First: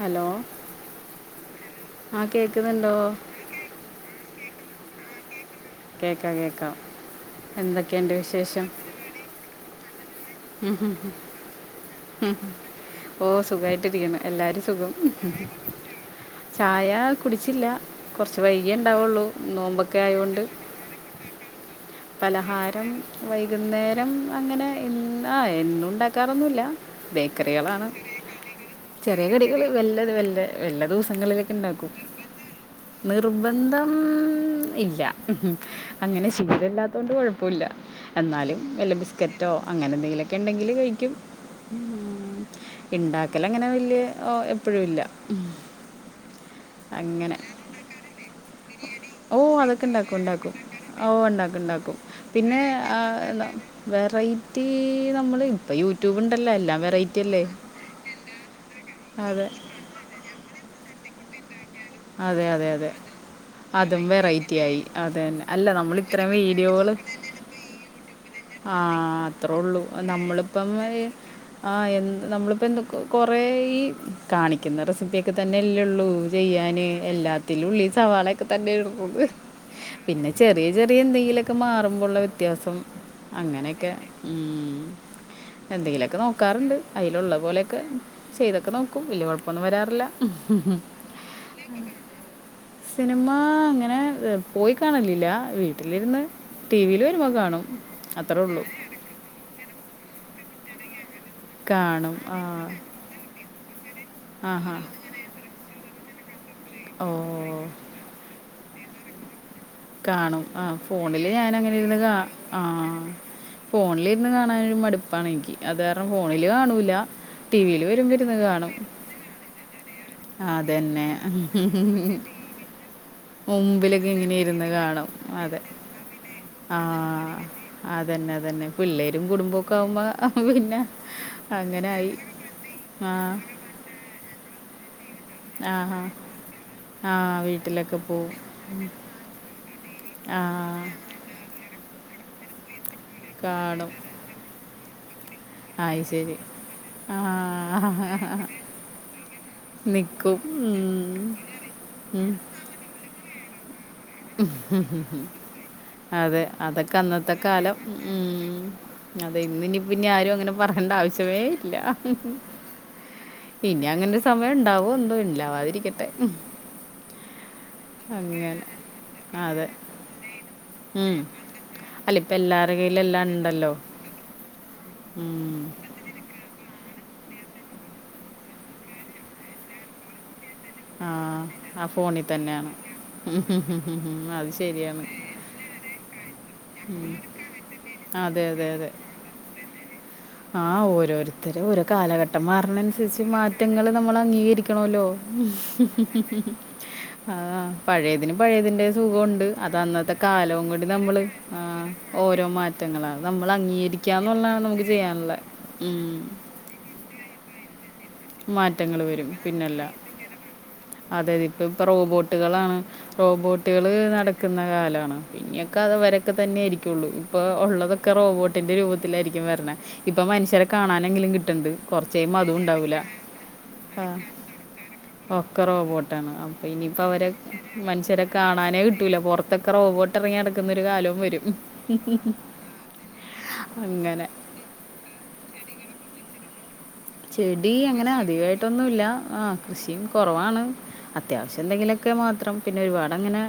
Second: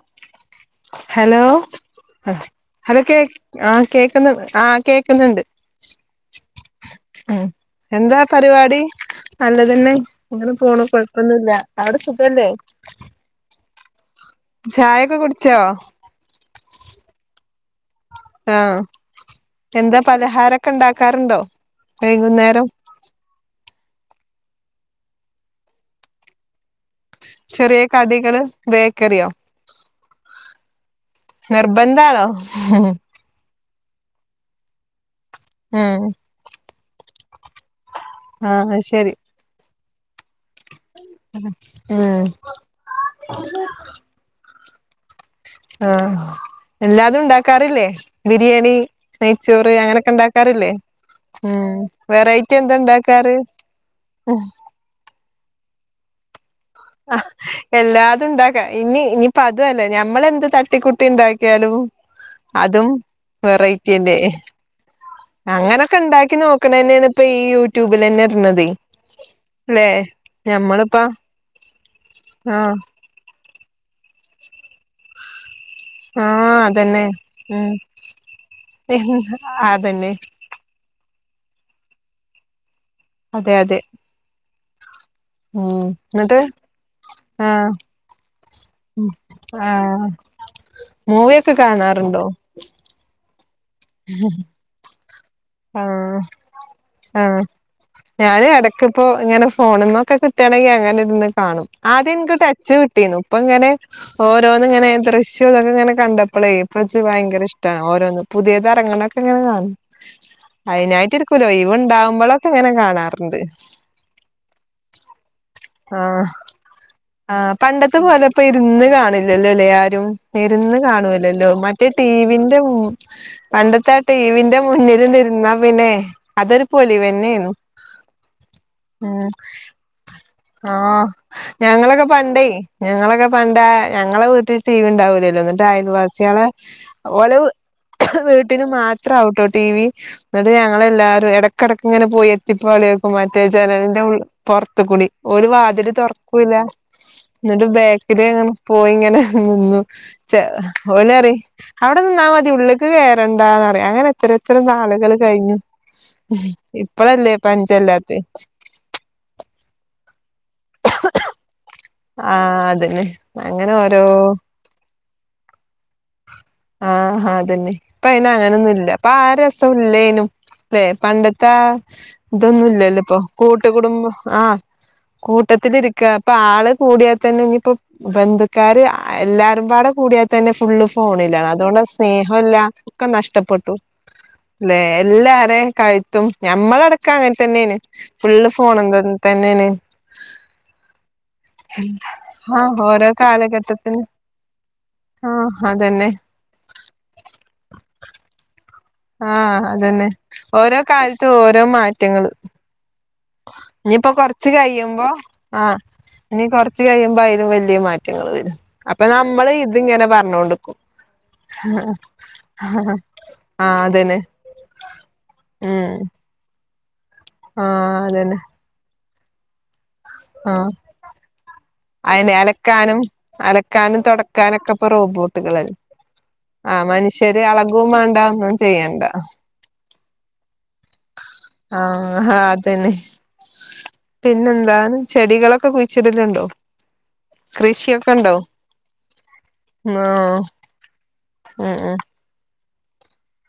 Hello hello ആ കേൾക്കുന്നുണ്ടോ hello കേക് ആഹ് കേക്ക്ന്ന് ആഹ് കേക്ക്ന്ന്ണ്ട് കേക്കാം കേക്കാം എന്തൊക്കെയ്ണ്ട് വിശേഷം നല്ലതെന്നെ ഇങ്ങനെ പോണു കൊഴപ്പൊന്നുല്ലാ അവിടെ സുഖല്ലേ? ഓഹ് സുഖായിട്ട് ഇരിക്കണ് എല്ലാരും സുഖം ചായൊക്കെ കുടിച്ചോ ചായ കുടിച്ചില്ലാ കൊറച്ച് ആ വൈകിയെ ഇണ്ടാവുള്ളൂ നോമ്പൊക്കെ ആയോണ്ട് കറണ്ടോ? പലഹാരം വൈകുന്നേരം അങ്ങനെ ഇന്ന് ആഹ് എന്നും ഉണ്ടാക്കാറൊന്നുല്ലാ ചെറിയ ബേക്കറികളാണ് കടികള് ചെറിയ ബേക്കറിയോ കടികള് വെല്ലത് വെല്ല എല്ലാ ദിവസങ്ങളിലൊക്കെ ഇണ്ടാക്കും നിർബന്ധാണോ നിർ നിർബന്ധം ഇല്ലാ ഉം അങ്ങനെ ശീലല്ലാത്തോണ്ട് കൊഴപ്പല്ലാ എന്നാലും ആ വല്ല ശരി ബിസ്ക്കറ്റോ അങ്ങനെ എന്തെങ്കിലൊക്കെ ഇണ്ടെങ്കില് കഴിക്കും ഉം ഇണ്ടാക്കല് അങ്ങനെ വല്ല്യ ഓ എപ്പഴും ഇല്ലാ ആഹ് എല്ലാതും ഉണ്ടാക്കാറില്ലേ ബിരിയാണി നെയ്ച്ചോറ് അങ്ങനെയൊക്കെ ഇണ്ടാക്കാറില്ലേ ഓഹ് ഇണ്ടാക്കും ഇണ്ടാക്കും പിന്നെ ഉണ്ടാക്കാറ് ഉം വെറൈറ്റി ഈ നമ്മള് ഇപ്പ യൂട്യൂബ് ഇണ്ടല്ലോ എല്ലാം വേ ആഹ് എല്ലാതും ഇണ്ടാക്കാം ഇനി ഇനിപ്പ അതെ അതു അല്ലാ ഞമ്മളെന്ത് തട്ടിക്കൂട്ടി ഇണ്ടാക്കിയാലും അതെ അതെ അതെ അതും വെറൈറ്റി ആയി, അത് തന്നെ അല്ല അങ്ങനൊക്കെ നമ്മള് ഇത്രയും ഉണ്ടാക്കി വീഡിയോകള് നോക്കണന്നെയാണ് ഇപ്പൊ ഈ യൂട്യൂബിലന്നെ ഇടണതേ ആഹ് അത്രൊള്ളൂ ല്ലെ നമ്മളിപ്പം ഞമ്മളിപ്പ ആഹ് എന്ത് നമ്മളിപ്പോ ആഹ് എന്ത്‌ കൊറേ ഈ കാണിക്കുന്ന റെസിപ്പി തന്നെല്ലെ ള്ളൂ ആഹ് ചെയ്യാൻ അതന്നെ എല്ലാത്തിലും ഉള്ളി സവാളൊക്കെ തന്നെണ് ഉം ഇടുന്നത്. അതന്നെ പിന്നെ ചെറിയ ചെറിയ എന്തെങ്കിലൊക്കെ മാറുമ്പോഴള്ള വ്യത്യാസം അതെ അതെ അങ്ങനെയൊക്കെ ഉം ഉം എന്തെങ്കിലൊക്കെ എന്നിട്ട് നോക്കാറുണ്ട് അയ്ലുള്ള ആഹ് പോലെയൊക്കെ ചെയ്തൊക്കെ നോക്കും, വലിയ കൊഴപ്പൊന്നും വരാറില്ല ആഹ് മൂവിയൊക്കെ കാണാറ്ണ്ടോ സിനിമ അങ്ങനെ പോയി കാണലില്ല ആഹ് വീട്ടിലിരുന്ന് ടീവീൽ വരുമ്പോ കാണും അത്ര ഒള്ളൂ പ്പൊ ങ്ങനെ ഫോണിന്നൊക്കെ കിട്ടാണെങ്ങി അങ്ങനെ ഇര്ന്ന് കാണും ആദ്യം ഇൻക്ക് ടച്ച് വിട്ടീന്നു പ്പങ്ങനെ ആഹാ. ഓരോന്ന്ങ്ങനെ ദൃശ്യം തൊക്കെങ്ങനെ കണ്ടപ്പളയ് പ്പച്ച് ഓ! ഭയങ്കര ഇഷ് ട്ടാണ്. ഓരോന്ന് പുതിയതറങ്ങ്ണൊക്കെ ങ്ങനെ കാണും കാണും, ആഹ് ഫോണില് അയിനായിട്ടിരിക്കൂല ഞാനങ്ങനിരുന്ന് കാ ഒഴിവുണ്ടാവുമ്പളൊക്കെ ഇങ്ങനെ ആഹ് കാണാറുണ്ട്. ഫോണിലിരുന്ന് കാണാനൊരു മടുപ്പാണെനിക്ക്. അത് കാരണം ആഹ് ഫോണില് കാണൂല്ല ആഹ് പണ്ടത്തെ പോലെ പ്പോ ഇരുന്ന് കാണില്ലല്ലൊലേ ആരും ഇരുന്ന് അതന്നെ. കാണൂല്ലല്ലോ മറ്റേ ടിവി ന്റെ [unintelligible] പണ്ടത്താ മുമ്പിലൊക്കെ ഇങ്ങനെ ടീവിന്റെ ഇരുന്ന് കാണും. മുന്നില്ണ്ടിരുന്നാ അതെ. പിന്നെ അതൊരു ആ. പൊളിവന്നേന്നു അതന്നെ അതന്നെ പിള്ളേരും കുടുംബക്കാവുമ്പോ പിന്നെ ആഹ് ഞങ്ങളൊക്കെ അങ്ങനായി. പണ്ടേയ് ആ. ഞങ്ങളൊക്കെ പണ്ട ഞങ്ങളെ വീട്ടിൽടീവി ണ്ടാവൂലെ ർന്നു ആഹാ. ന്നട്ടയൽവാസിയേലെ ആ ആ ഓല വ് വീട്ടിലൊക്കെ പോവും. വീ ട്ടില് മാത്രാവുട്ടോ ടി വി ന്നട്ട് ആ. ഞങ്ങളെല്ലാരും എടക്കെടക്ക്ങ്ങനെ പോയി ട്ട്പാളിയോക്കും, മറ്റേ കാണും ജനല്ന്റെ ഉൾ പൊർതുകുടി ഓല് വാതില് അത് ശരി തൊർക്കൂല്ല ആ ന്നട്ട് ബേക്കില് ങ്ങനെ പോയി ങ്ങനെ നിന്നു നിൽക്കും ചെ ഉം. ഓലറിം അവടെ നിന്നാ ഉം. മതി ഉള്ള്ക്ക് കേറണ്ടാന്നറിയും അങ്ങനെ ത്രയെത്ര നാളുകള് കയ്ഞ്ഞു. അതെ അതൊക്കെ ഇപ്പളല്ലേ അന്നത്തെ കാലം പഞ്ചല്ലാത്ത്‌ ഉം. അതെ ഇന്ന്ന്നിപ്പൊ പിന്നെ ആരും അങ്ങനെ പറയണ്ട ആവശ്യമേ ഇല്ല ആഹ് അതന്നെ അങ്ങനെ ഇനി ഓരോ അങ്ങനൊരു സമയം ഉണ്ടാവോ എന്തോ ഇല്ലാവാതിരിക്കട്ടെ ആ ഹാ അതന്നെ അങ്ങനെ പ്പഅയ്നങ്ങനൊന്നുല്ല അതെ പ്പാരസല്ലേനും ലെ ഉം. പണ്ടത്താ അല്ല ഇപ്പം എല്ലാവരുടെ തൊന്നുല്ലല്ലോ പ്പൊ കയ്യിലെല്ലാം കൂട്ട് ഉണ്ടല്ലോ കുടുംബം ആഹ് ഉം. കൂട്ടത്തിലിരിക്ക പ്പാള് കൂടിയാ തന്നെന്നിപ്പോ ബന്ധുക്കാര് എല്ലാരുംപാട കൂടിയാതന്നെ ഫുള്ള് ആ ഫോണി ല്ല അതൊണ്ട് ആ ഫോണിൽ സ്നേഹംല്ല തന്നെയാണ് ഒക്കെ നഷ്ടപ്പെട്ടു, ഉം. അത് ല്ലെ ശരിയാണ് എല്ലാരേം കയ് ത്തും ഞമ്മളടക്ക അങ്ങൻ തന്നേണ് അതെ ഫുള്ള് അതെ ഫോണ് അതെ [unintelligible] തന്നേണ് ആ ഓരോരുത്തര് ഓരോ കാലഘട്ടം ആഹ് ഓരോ മാറുന്നനുസരിച്ച് മാറ്റങ്ങള് കാലഘട്ടത്തിന് നമ്മളഅംഗീകരിക്കണല്ലോ ആഹ് അതന്നെ [unintelligible] [unintelligible] ആഹ് പഴയതിന് പഴയതിന്റെ സുഗൊണ്ട് ആഹ് അതന്നെ അതന്നത്തെ കാലവും ഓരോ കൂടി നമ്മള് കാലത്തും ഓരോ മാറ്റങ്ങള് ഓരോ മാ റ്റങ്ങളാണ് നമ്മളഅംഗീകരികാന്നുള്ളാണ് മ്പോ ആഹ് ന്നി കൊർച്ച് കഴിയുമ്പോ അയ്‌ലും വല്ല്യ മാറ്റ് റ്റങ്ങള് വരും. മാറ്റങ്ങൾ അപ്പൊ വരും നമ്മള് പിന്നല്ല ഇതിങ്ങനെ പർഞ്ഞോണ്ട്ക്കും അതെ അതെ ഇപ്പ ഇപ്പൊ റോബോട്ടുകളാണ് ആഹ് റോബോട്ടുകള് അതന്നെ നടക്കുന്ന കാലാണ് ഇനിയൊക്കെ ഉം അത് വരെ ക്കെതന്നെയായിരിക്കള്ളൂ പ്പൊ ആഹ് ഒള്ളതൊക്കെ അതന്നെ റോബോട്ടിന്റെ രൂപത്തിലായിരിക്കും വരണ ഇപ്പൊ മനുഷ്യരെ ആഹ് കാണാനെങ്കിലും കിട്ടണ്ട് കൊർച്ച് അയിനെ കഴിയുമ്പോ അതും ഉണ്ടാവൂല്ല അലക്കാനും അലക്കാനും തൊടക്കാനൊക്കെ ഇപ്പൊ ഒക്കെ റോബോട്ടുകൾലേ റോബോട്ടാണ് അപ്പൊ ആ ഇനിയിപ്പോ അവരെ മനുഷ്യര് അള കും വേണ്ട ഒന്നും ചെയ്യണ്ട ഇതൊക്കെ റോബൊട്ട് എറങ്ങിയട ക്കുന്നൊരു കാലം ആഹ് ഹാഹ് അതന്നെ അങ്ങനെ പിന്നെന്താണ് ചെടികളൊക്കെ കുഴിച്ചിടലുണ്ടോ ചെടി കൃഷിയൊക്കെ അങ്ങനെ ഉണ്ടോ അധികായിട്ടൊന്നുല്ല ആ കൃഷിം ആഹ് കൊറവാണ് അത്യാവശ്യം ഉം ഉം എന്തെങ്കിലൊക്കെ മാത്രം പിന്നെ ഒരുപാടങ്ങനെ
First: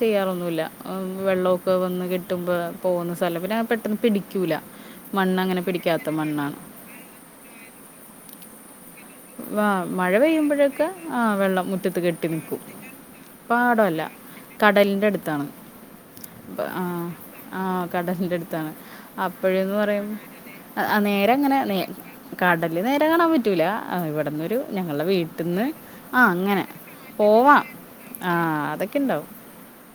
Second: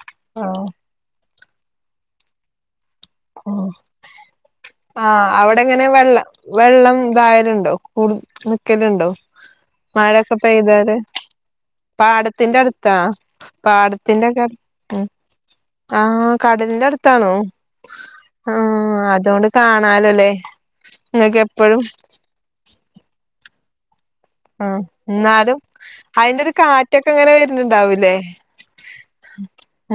ചെയ്യാറൊന്നുല്ല ആഹ് ഏഹ് വെള്ളക്കെ വന്ന് കെട്ടുമ്പോ പോന്നു സ്ഥലം പിന്ന പെട്ടെന്ന് പിടിക്കൂല ആഹ് മണ്ണ് അവടെ അങ്ങനെ എങ്ങനെ പിടിക്കാത്ത വെള്ളം മണ്ണാണ് വെള്ളം തായാലുണ്ടോ കൂടു നിക്കല്ണ്ടോ വാ മഴ പെയ്യുമ്പഴൊക്കെ ആഹ് വെള്ളം മുറ്റത്ത് കെട്ടി പാടത്തിന്റെ നിക്കും അടുത്താ പാടോല്ല പാടത്തിന്റെക്കെ ഉം കടലിന്റെ അടുത്താണ് ആഹ് ബ് കടലിന്റെ ആഹ് അടുത്താണോ ആഹ് കടലിന്റെ അടുത്താണ് ആഹ് അതുകൊണ്ട് അപ്പഴെന്ന് പറയും കാണാലോല്ലേ അഹ് നേര നിങ്ങൾക്ക് അങ്ങനെ നേ എപ്പഴും കടല് നേരെ കാണാൻ പറ്റൂല ഇവിടന്ന് ഒരു ഒരു ആഹ് ഞങ്ങള്ട എന്നാലും വീട്ട്ന്ന് ആഹ് അയിന്റെ ഒരു അങ്ങനെ കാറ്റൊക്കെ ഇങ്ങനെ പോവാം വരുന്നുണ്ടാവൂലേ ആഹ് അതൊക്കെണ്ടാവും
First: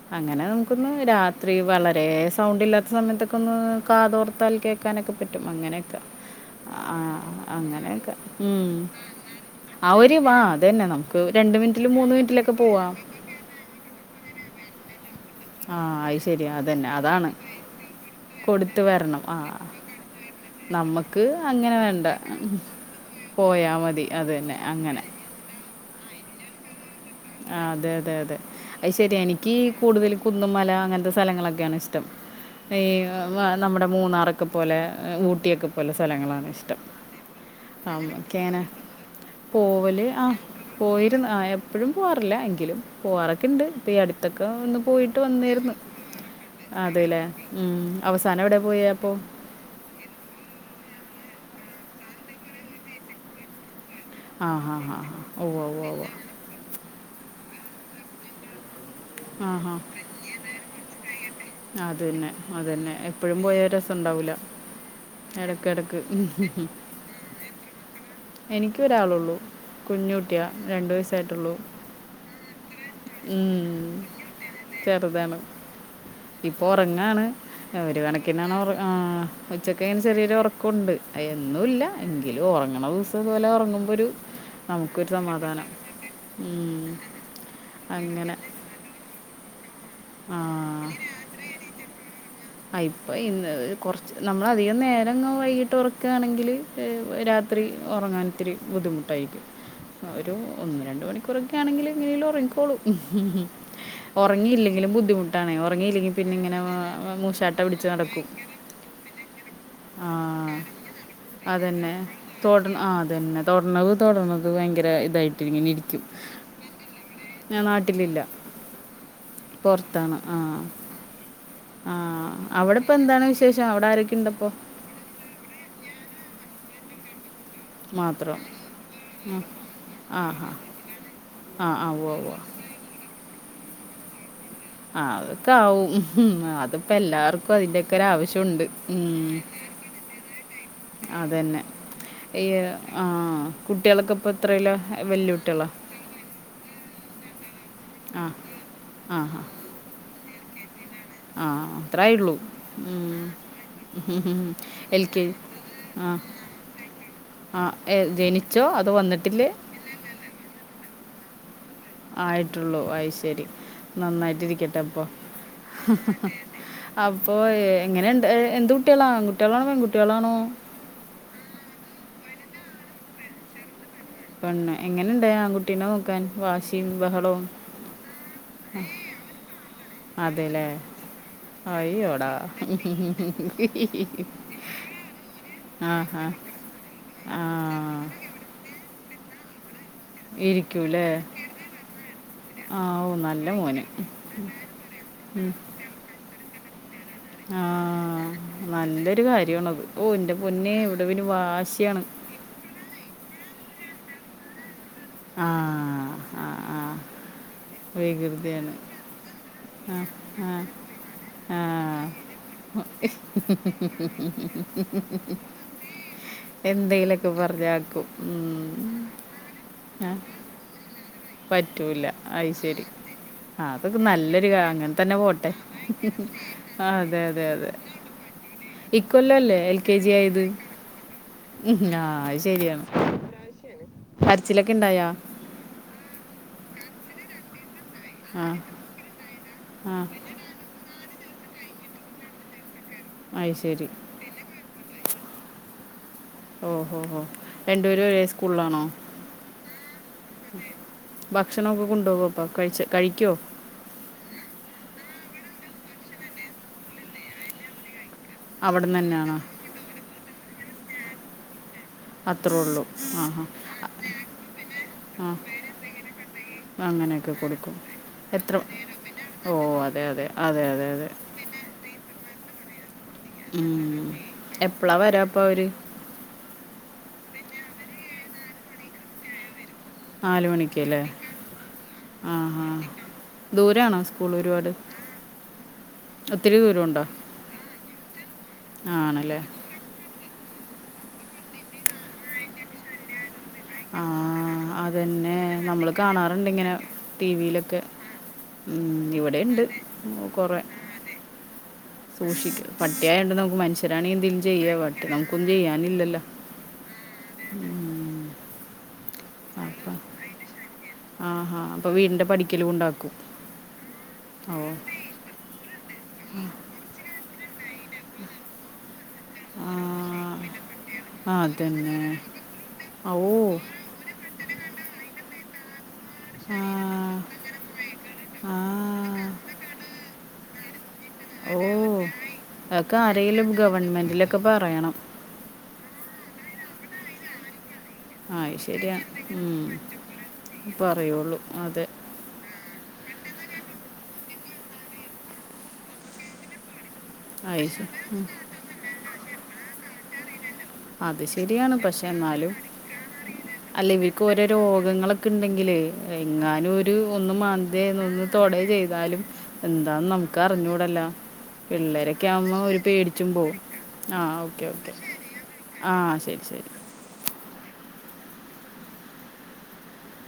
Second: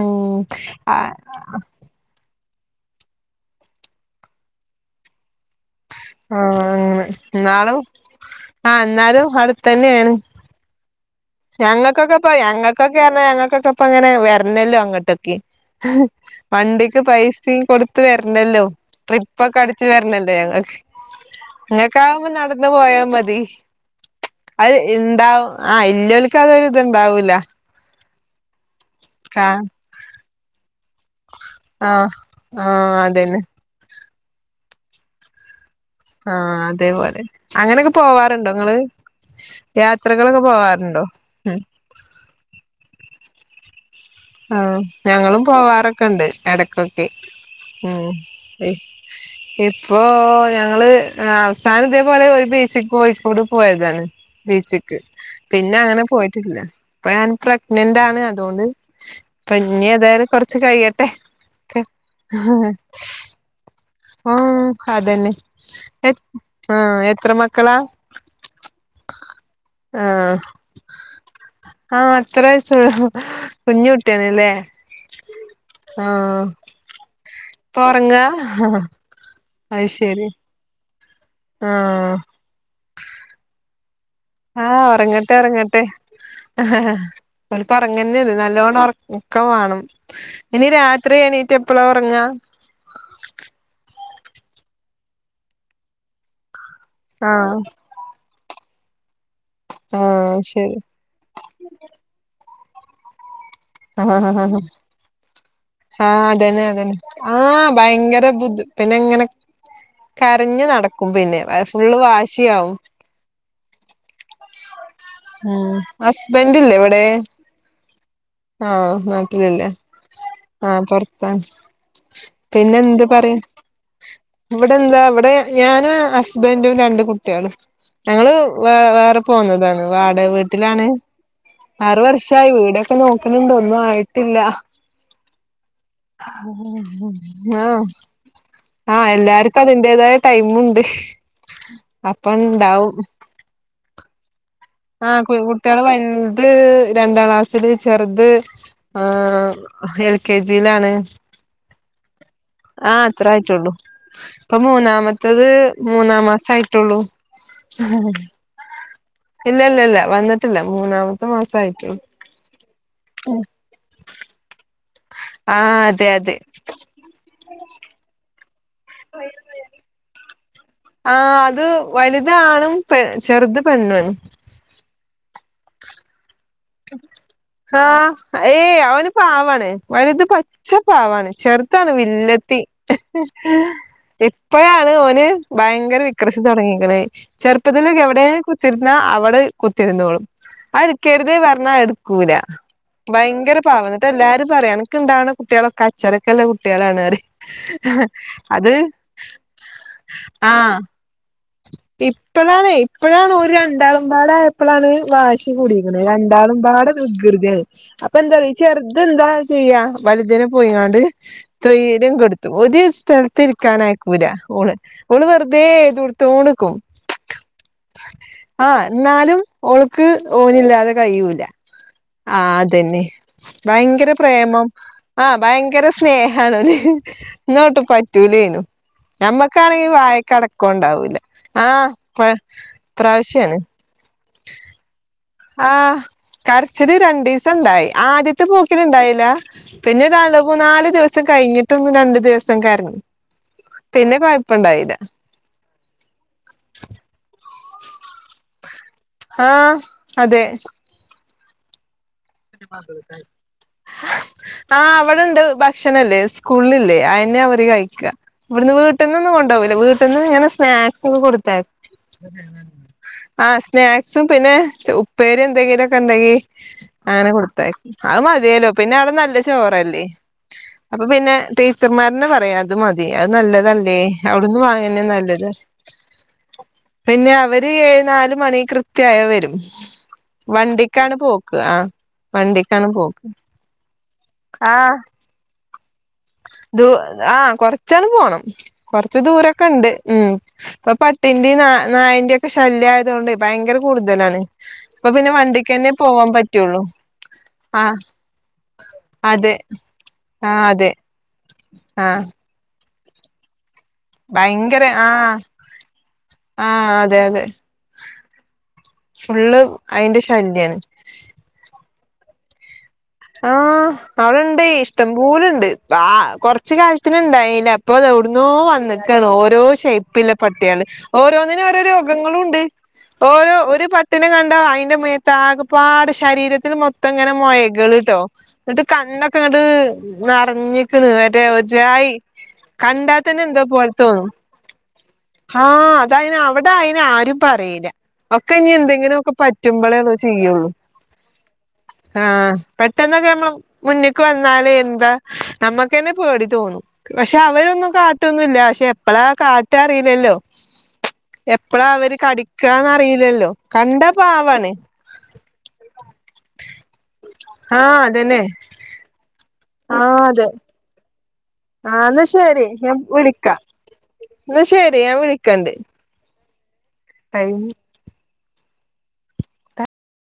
ഉം അങ്ങനെ നമുക്കൊന്ന് ആഹ് രാത്രി വളരെ സൗണ്ടില്ലാത് സമയത്തൊക്കെ ഒന്ന് കാതോർത്താൽ കേക്കാനൊക്കെ പറ്റും അങ്ങനെ ക്ക ആഹ് അങ്ങനെക്കെ ഉം ആഹ് എന്നാലും അടുത്തെ ആഹ് ഒരു വാ അതന്നെ നമുക്ക് രണ്ട് മിനിറ്റിൽ മൂന്ന് ഞങ്ങക്കൊക്കെ ഇപ്പ മിനിറ്റിലൊക്കെ പോവാം ഞങ്ങക്കൊക്കെ പറഞാ ഞങ്ങക്കൊക്കെപ്പങ്ങനെ വരണല്ലോ അങ്ങോട്ടെക്കെ ആ അത് ശരി അതന്നെ വണ്ടിക്ക് അതാണ് പൈസേം കൊടുത്ത് വര്ണല്ലോ കൊടുത്ത് വരണം ആ ട്രിപ്പൊക്കടി ച്ച് വരണല്ലേ നമുക്ക് അങ്ങനെ ഇങ്ങക്ക് വേണ്ട ആവുമ്പോ നടന്ന് പോയാ മതി അതന്നെ അത് അങ്ങനെ ഇണ്ടാവും ആഹ് ഇല്ലോൽക്ക് അതൊരിത്ണ്ടാവൂല്ല ആഹ് അതെ അതെ അതെ അത് ശരിയ എനിക്ക് കൂടുതൽ കുന്നുംമല അങ്ങനത്തെ സ്ഥലങ്ങളൊക്കെയാണ് ഇഷ്ടം ആഹ് ആഹ് എയ് ഓഹ് അതന്നെ വാത് നമ്മുടെ മൂന്നാറൊക്കെ പോലെ ഏഹ് ഊട്ടിയൊക്കെ പോല സ്ഥലങ്ങളാണ് ആഹ് ഇഷ്ടം അതേപോലെ അങ്ങനൊക്കെ [unintelligible] പോവാറുണ്ടോ ക്കേണ് ഇങ്ങള് പോവല് ആഹ് യാത്രകളൊക്കെ പോവാറുണ്ടോ പോയിരുന്നു ആഹ് ഉം എപ്പഴും പോവാറില്ല എങ്കിലും പോവാറൊക്കെണ്ട് ഇപ്പ ഈ അടുത്തൊക്ക ഒന്ന് ആഹ് പോയിട്ട് ഞങ്ങളും വന്നിരുന്നു പോവാറൊക്കെണ്ട് എടക്കൊക്കെ അതെല്ലേ ഉം അവസാനം എവിടെ ഉം പോയെ പ്പോ ഇപ്പോ ഞങ്ങള് ആഹ് അവസാനം ഇതേപോലെ ഒരു ബീച്ച്ക്ക് കോയ്ക്കോട് പോയതാണ് ആ ഹാ ഹാ ബീച്ച്ക്ക് ഹാ ഓ ഓ പിന്നെ ഓ അങ്ങനെ ഓ പോയിട്ടില്ല ഇപ്പൊ ഞാൻ പ്രഗ്നന്റ് ആണ് അതുകൊണ്ട് ആ ഇപ്പൊ ഹാ ഇഞ്ഞി ഏതായാലും കൊറച്ച് കഴിയട്ടെ അത് തന്നെ അത് തന്നെ എപ്പഴും പോയ ഒര് രസം ഒണ്ടാവൂല ആ അതന്നെ എടക്ക് എടക്ക് ആ എത്ര മക്കളാ എനിക്ക് ഒരാളുള്ളൂ കുഞ്ഞ് കുട്ടിയ രണ്ട് വയസ്സായിട്ടുള്ളൂ ആഹ് അത്ര വയസൊള്ളൂ കുഞ് ഉം. കുട്ടിയാണല്ലേ ആ ഇപ്പൊ ഒറങ്ങാണ് ഇപ്പൊ ഒരു ഉറങ്ങാ കണക്കിനാണ് ഒറ ആഹ് ഉച്ചക്ക് അത് ഇങ്ങനെ ശരി ചെറിയൊരു ഒറക്കൊണ്ട് ആഹ് എന്നും ആ ഇല്ല എങ്കിലും ഒറങ്ങണ ദിവസം ഇതുപോല ഒറങ്ങുമ്പോരു ആഹ് ഒറങ്ങട്ടെ ഒറങ്ങട്ടെ ഉം. ഇവലിപ്പ ഒറങ്ങ്ന്നെണ് അങ്ങനെ നല്ലോണം ഒറങ്ങ് ക്കം വാണം ഇനി ആ രാത്രി എണീറ്റ് എപ്പളാ ഒറങ്ങാ ഇപ്പൊ ഇന്ന് കുറച്ച് നമ്മൾ അധികം നേരം വൈകിട്ട് ഒറക്കണെങ്കില് ഏഹ് ആഹ് രാത്രി ഒറങ്ങാൻ ഇത്തിരി ബുദ്ധിമുട്ടാരിക്കും ഒരു ആഹ് ശരി ഒന്ന് രണ്ട് മണി ക്കൂറൊക്കെ ആണെങ്കില് എങ്ങനെലും ഒറങ്ങിക്കോളും ആഹ് ആഹ് ഒറങ്ങില്ലെങ്കിലും ബുദ്ധിമുട്ടാണെ ഒറങ്ങില്ലെങ്കി പിന്നിങ്ങനെ അതന്നെ അതന്നെ ഏഹ് മുസ് ആഹ് ഭയങ്കര ബുദ്ധ് പിന്നെങ്ങനെ ആ കരഞ്ഞ് നടക്കും പിന്നെ എഹ് ഫുള്ള് വാശിയാവും തന്നെ തൊട്ണത് തൊട്ണത് ഭയങ്കര ഇ ഉം ഹസ്ബന്റ് ഇല്ലേ ഇവിടെ ഞ്ഞ നാട്ടിലില്ല ആഹ് നാട്ടിലില്ലേ ആഹ് പൊറത്താ ആഹ് അവിടെപ്പോ എന്താണ് വിശേഷം അവിടെ ആരൊക്കെണ്ട്പ്പോ ഇവിടെ എന്താ ഇവിടെ ഞാനും ഹസ്ബന്റും രണ്ട് കുട്ടിയളും ഞങ്ങള് മാത്രം വേറെ വേറെ പോന്നതാണ് വാടക ആഹാ വീട്ടിലാണ് ആ ആ ആറ് ഉവ്വ് ഉവ്വ് വർഷായി വീടൊക്കെ നോക്ക്ണ്ട് ഒന്നും ആയിട്ടില്ല ആഹ് അതൊക്കെ ആവും അതിപ്പോ എല്ലാർക്കും ആഹ് അതിന്റെക്കെ ഒരാവശ്യോണ്ട് ആഹ് എല്ലാര്ക്കും അതിന്റെതായ ടൈമുണ്ട് അപ്പ ണ്ടാവും ആഹ് കുട്ടികളൊക്കെ ഇപ്പ എത്രയ്ലാ ആഹ് കു കുട്ടിയള് വൽത് രണ്ടാം ക്ലാസ്സില് ആ ചെറുത് ആ ആ ങ് എൽ കെ ജിയിലാണ് ആ അത്രേ ആയുള്ളൂ ആഹ് അത്ര ആയിട്ടുള്ളൂ ഇപ്പൊ എൽ കെ ജി മൂന്നാമത്തത് ആ മൂന്നാം മാസയിട്ടുള്ളൂ ആ ഏ, ജനിച്ചോ അതോ വന്നിട്ടില്ലേ ഇല്ലല്ല ല്ല വന്നിട്ടില്ല മൂന്നാമത്തെ മാസയിട്ടുള്ളൂ ആയിട്ടുള്ളൂ അയ്ശെരി നന്നായിട്ടിരിക്കട്ടെ അപ്പൊ ആഹ് അതെ അതെ അപ്പൊ എങ്ങനെണ്ട് എന്ത് കുട്ടികളാ ആൺകുട്ടികളാണോ പെൺകുട്ടികളാണോ ആഹ് അത് വലുതാണും പെ ചെറുത് പെണ്ണു ആണ് പെണ്ണ് എങ്ങനെണ്ട് ആൺകുട്ടീനെ നോക്കാൻ വാശിയും ബഹളവും ആഹ് ഏയ് അവന് പവാണ് വലുത് അതെല്ലേ പച്ച പവാണ് ചെറുതാണ് അയ്യോടാ വില്ലത്തി ഇപ്പഴാണ് ഓന് ഭയങ്കര ആഹാ വികൃസ് തുടങ്ങിക്കണ് ആ ചെറുപ്പത്തിലൊക്കെ എവിടെ കുത്തിര്ന്നാ അവിടെ കുത്തിരുന്നോളും ഇരിക്കൂലേ ന്നാ എടുക്കൂല ആ ഓ നല്ല ഭയങ്കര മോന് പാവ ന്നിട്ട് എല്ലാരും പറയും അനക്ക് ഇണ്ടാവ്ണ കുട്ടികളൊക്കെ ചെടക്കല്ല കുട്ടിയളാണ് റി ആഹ് നല്ലൊരു കാര്യണത് ഓഹ് ന്റെ പൊന്നെ ആഹ് ഇവിടെ പിന്നെ വാശിയാണ് ഇപ്പഴാണ് ഇപ്പഴാണ് ഒരു രണ്ടാളുംമ്പാട പ്പളാണ് ആ വാശി കൂടിക്ക്ണ് ആ രണ്ടാളും ആ പാടെ വൃകൃതിയാണ് അപ്പൊ എന്താ റിയോ ഈ വികൃതിയാണ് ചെർത് ന്താ ചെയ്യാ ആ വലുത് നെ ആ പോയിങ്ങാണ്ട് ആ തൈര്യം കൊടുത്തു ഒരു സ്ഥലത്ത് ഇരിക്കാനയക്കൂല ഓള്. ഓള് വെറുതെ ഏ എന്തെലൊക്കെ പറഞ്ഞാക്കും ഉം ആഹ് ന്നാലും ഓൾക്ക് ആ ഓനില്ലാതെ കയൂല പറ്റൂല അത് ആഹ് ശരി അതെന്നെ ആ അതൊക്കെ ഭയങ്കര നല്ലൊരു കാ- പ്രേമം അങ്ങനെ തന്നെ ആഹ് പോട്ടെ ഭയങ്കര സ്നേഹണ് ഓന് ആ, അതെ അതെ ന്നാ അതെ ഒട്ട് പറ്റൂലെനും ഇക്കൊല്ലല്ലേ എൽ ഞമ്മക്കാണെങ്കിൽ കെ ജി ആയത് വായക്കടക്കണ്ടാവൂല്ല ഉം, ആ ആഹ് അത് ശരിയാണ് ഇപ്രാവശ്യണ് കരച്ചിലൊക്കെ ഇണ്ടായാ ആഹ് കര്ച്ചില് രണ്ടീസം ഇണ്ടായി ആദ്യത്തെ ആ പോ ണ്ടായില്ല പിന്നെരണ്ടു മൂന്നാല് ദിവസം കഴിഞ്ഞിട്ടൊന്നും രണ്ട് ദിവസം കര്ഞ്ഞ് അയ്ശെരി പിന്നെ കൊഴപ്പണ്ടായില ഓഹ് ഹോ ഹോ രണ്ടുപേരും ഒരേ സ്കൂൾലാണോ ആഹ് അതെ ഭക്ഷണം ഒക്കെ കൊണ്ടോവോ ആഹ് അവടെണ്ട് ഭക്ഷണല്ലേ സ്കൂളില്ലേ അ ന്നെ അവര് കഴിക്കാ ഇവിട്ന്ന് അവിടെ നിന്ന് വീട്ട്ന്നൊന്നും തന്നെയാണോ കൊണ്ടോവൂല വീട്ടിൽന്ന് ഇങ്ങനെ സ്നാക്സ് കൊടുത്തയ് അത്രേ ഉള്ളൂ ആ ഹാ ആഹ് സ്നാക്സും പിന്നെ ച് ആ ഉപ്പേരി എന്തെങ്കിലൊക്കെ ണ്ടെങ്കി അങ്ങനെ അങ്ങനെയൊക്കെ കൊടുക്കും കൊടുത്തയ്ക്കും അഅ് എത്ര മതേലാേ പിന്നെ ആടെ നല്ല ഓ ചോറല്ലേ അതെ അതെ അതെ അതെ അപ്പൊ അതെ പിന്നെ ട്ടീ ച്ചർന്മാര്ന്നെ പറയാ അത് മതി അത് നല്ലതല്ലേ അവ്ട്ന്ന് എപ്പോഴാണ് വാങ്ങന്നെ വരാ അപ്പോൾ നല്ലത് അവർ പിന്നെ അവര് നാല് മണി കൃത്യായ വരും നാല് മണിക്കല്ലേ വണ്ടിക്കാണ് പോക്ക് ആ വണ്ടിക്കാണ് പോക്ക് ദൂരാണോ സ്കൂള് ഒരുപാട് ആഹ് ഒത്തിരി ദൂ ദൂരമുണ്ടോ ആഹ് കൊറച്ചാണ്ട് പോണം കൊർച്ച് ആണല്ലേ ദൂരൊക്കെണ്ട് ഉം ഇപ്പ പട്ടിന്റിം നാ നായിൻ്റെക്കെ ശല്ല്യായതോണ്ട് ഭയങ്കര ആ കൂടുതലാണ് അപ്പൊ പിന്നെ അതന്നെ നമ്മൾ വണ്ടിക്കന്നെ പോവാൻ കാണാറുണ്ട് ഇങ്ങനെ പറ്റാെള്ളൂ ടി വിയിലൊക്കെ ഉം അതെ ഇവിടെണ്ട് കാെറെ ആഹ് അതെ ആഹ് സൂക്ഷിക്ക പട്ടിയായൊണ്ട് നമുക്ക് മനുഷ്യരാണെങ്കി എന്തേലും ചെയ്യാ ഭയങ്കര പട്ടെളാകുമ്പോ ആഹ് നമുക്കൊന്നും ചെയ്യാനില്ലല്ലോ ആഹ് അതെ അതെ ഫുള്ള് അയിന്റെ ശല്ല്യാണ് ആഹ് അപ്പോ വീടിൻ്റെ പടിക്കല് കൊണ്ടാക്കും ആഹ് അവിടെ ഇണ്ടെയ് ഓ ഇഷ്ടം പോലെണ്ട് ബാ കൊർച്ച് കാലത്തിന്ണ്ടായീല ഇപ്പതാ ‌ ഒവ്ട്ന്നോ വന്ന്ക്കാണ് ഓരോ ആ ഷെയ്പ്പില്ല പട്ട്യാള് ആ ഓരോന്നിനും ഓരോ അതന്നെ രോഗങ്ങളും ഇണ്ട് ആ ഓ ഓരോ ഒരു പട്ട് ട്ടിനെ കണ്ടാ അയ്ന്റെ മേത്താകപ്പാടെ ആ ശരീരത്തില് മൊത്തം ങ്ങനെ മൊഴകള് ആ ന്നട്ട് കണ്ണൊക്കെ ഇങ്ങട്ട് നെറഞ്ക്ണ് വരെ ഓ ഒര്ജായി അതൊക്കെ കണ്ടാത്തന്നെ ആരെങ്കിലും എന്തോ പോലെത്തോന്നും ഗവൺമെൻറ്റിലൊക്കെ പറയണം ആഹ് അതയിന് അവടെ അയിനാരും പറീല ആ ഒക്കെ അത് ഇഞ്ഞി ശരിയാണ് എന്തെങ്കിലൊക്കെ ഉം. പറ്റുമ്പളേള്ളൂ ചെയ്യൊള്ളൂ പറയുള്ളൂ അതെ ആഹ് പെട്ടെന്നൊക്കെ നമ്മള മുന്ന്ക്ക് വന്നാല് എന്താ നമ്മക്കന്നെ പേടി തോന്നും പക്ഷെ അത് ശ- അവരൊന്നും കാട്ടൊന്നുംല്ല പക്ഷെ എപ്പളാ കാട്ട അറീല്ലല്ലോ അത് ശരിയാണ് എപ്പളാ പക്ഷെ അവര് എന്നാലും കടിക്കാന്നറിയില്ലല്ലോ കണ്ടാ പാവാണ് ക്ക്ണ്ടെങ്കില് എങ്ങാനും ഒര് ഒന്ന് മാന്തേ ആഹ് ഒന്ന് അതന്നെ തൊടെ ചെയ്താലും എന്താന്ന് ആഹ് നമുക്ക് അതെ അറിഞ്ഞൂടല്ലോ ആഹ് ന്നാ പിള്ളേരെക്കെ ആവുമ്പോ ശരി ഓര് ഞാൻ പേടിച്ചും പോവും വിളിക്കാം ആഹ് ഓക്കെ ഓക്കെ ക്കണ്ട് ആഹ് ശരി ശരി ടൈം